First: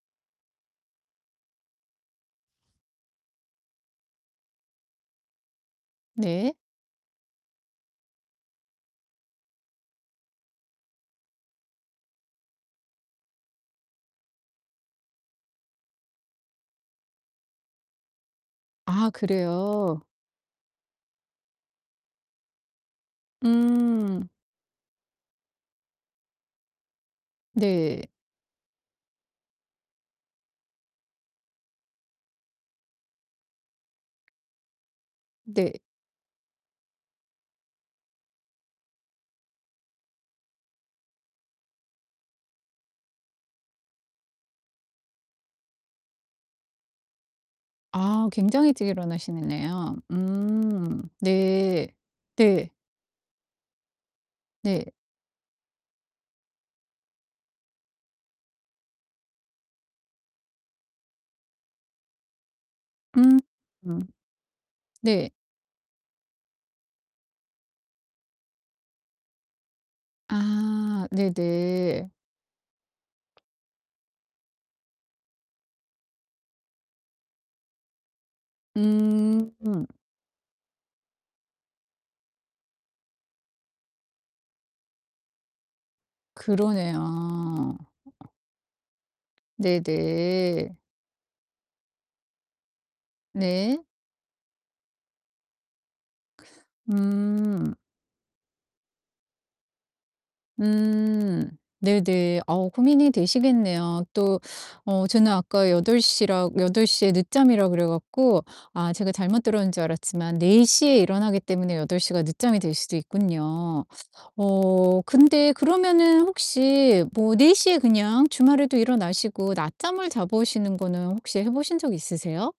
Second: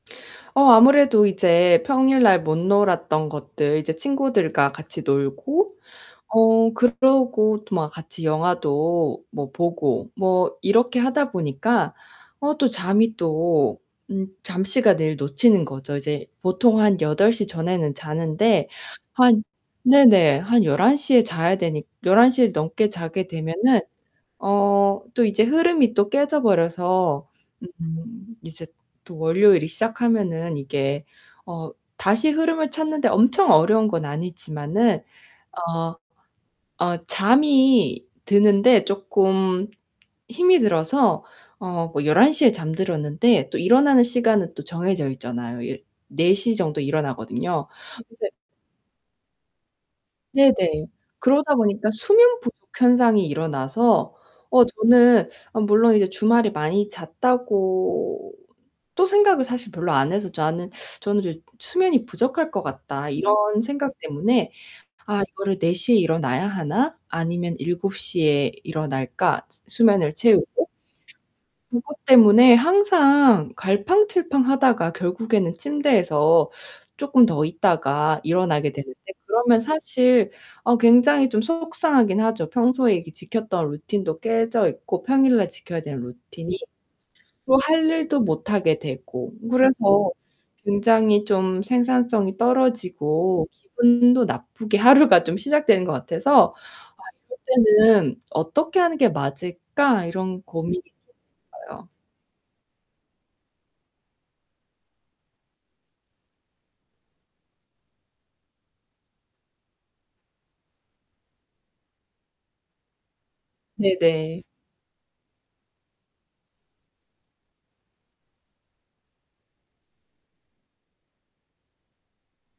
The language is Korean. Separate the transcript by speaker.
Speaker 1: 어 아무래도 이제 평일날 못 놀았던 것들 이제 친구들과 같이 놀고
Speaker 2: 네.
Speaker 1: 어 그러고 또 막 같이 영화도 뭐 보고 뭐 이렇게 하다 보니까 어 또 잠이 또 음 잠시간 늘 놓치는 거죠. 이제 보통 한 8:00 전에는 자는데
Speaker 2: 아
Speaker 1: 한
Speaker 2: 그래요?
Speaker 1: 네네 한 11:00 에 자야 되니 11:00 에 넘게 자게 되면은
Speaker 2: 음.
Speaker 1: 어 또 이제 흐름이 또 깨져 버려서
Speaker 2: 네.
Speaker 1: 음 이제 또 월요일이 시작하면은 이게 어 다시 흐름을 찾는데 엄청 어려운 건 아니지만은
Speaker 2: 네.
Speaker 1: 어 어 잠이 드는데 쪼끔 힘이 들어서 어 뭐 11:00 에 잠들었는데 또 일어나는 시간은 또 정해져 있잖아요. 예 16:00 정도에 일어나거든요. 이제
Speaker 2: 아 굉장히 일찍 일어나시는 네요.
Speaker 1: 네네.
Speaker 2: 음
Speaker 1: 그러다 보니까
Speaker 2: 네.
Speaker 1: 수면 부족
Speaker 2: 네.
Speaker 1: 현상이 일어나서 어
Speaker 2: 네.
Speaker 1: 저는 아 물론 이제 주말에 많이 잤다고 또 생각을 사실 별로 안 해서 나는 저는 이제 '수면이 부족할 것 같다.'
Speaker 2: 음.
Speaker 1: 이런 생각 때문에 '아
Speaker 2: 네.
Speaker 1: 이거를 4:00 에 일어나야 하나? 아니면 7:00 에 일어날까? 수 수면을 채우고.'
Speaker 2: 아,
Speaker 1: 그것
Speaker 2: 네네.
Speaker 1: 때문에 항상 갈팡질팡하다가 결국에는 침대에서 쪼끔 더 있다가 일어나게 되는데 그러면
Speaker 2: 음.
Speaker 1: 사실 어 굉장히 좀 속상하긴 하죠. 평소에 이렇게 지켰던 루틴도 깨져 있고 평일날 지켜야 되는 루틴이. 또
Speaker 2: 그러네요.
Speaker 1: 할 일도 못 하게 되고 그래서
Speaker 2: 네네.
Speaker 1: 굉장히 좀 생산성이 떨어지고
Speaker 2: 네.
Speaker 1: 기분도 나쁘게 하루가 좀 시작되는 것 같아서' 아 이럴
Speaker 2: 음.
Speaker 1: 때는 어떻게 하는 게 맞을까.' 이런 고민이 좀
Speaker 2: 음.
Speaker 1: 있어요.
Speaker 2: 네네. 어 고민이 되시겠네요. 또 어 저는 아까 8:00 라 8:00 에 늦잠이라 그래 갖고 아 제가 잘못 들었는 줄 알았지만 4:00 에 일어나기 때문에 8:00 가 늦잠이 될 수도 있군요.
Speaker 1: 네네.
Speaker 2: 어 근데 그러면은 혹시 뭐 4:00 에 그냥 주말에도 일어나시고 낮잠을 자보시는 거는 혹시 해 보신 적 있으세요?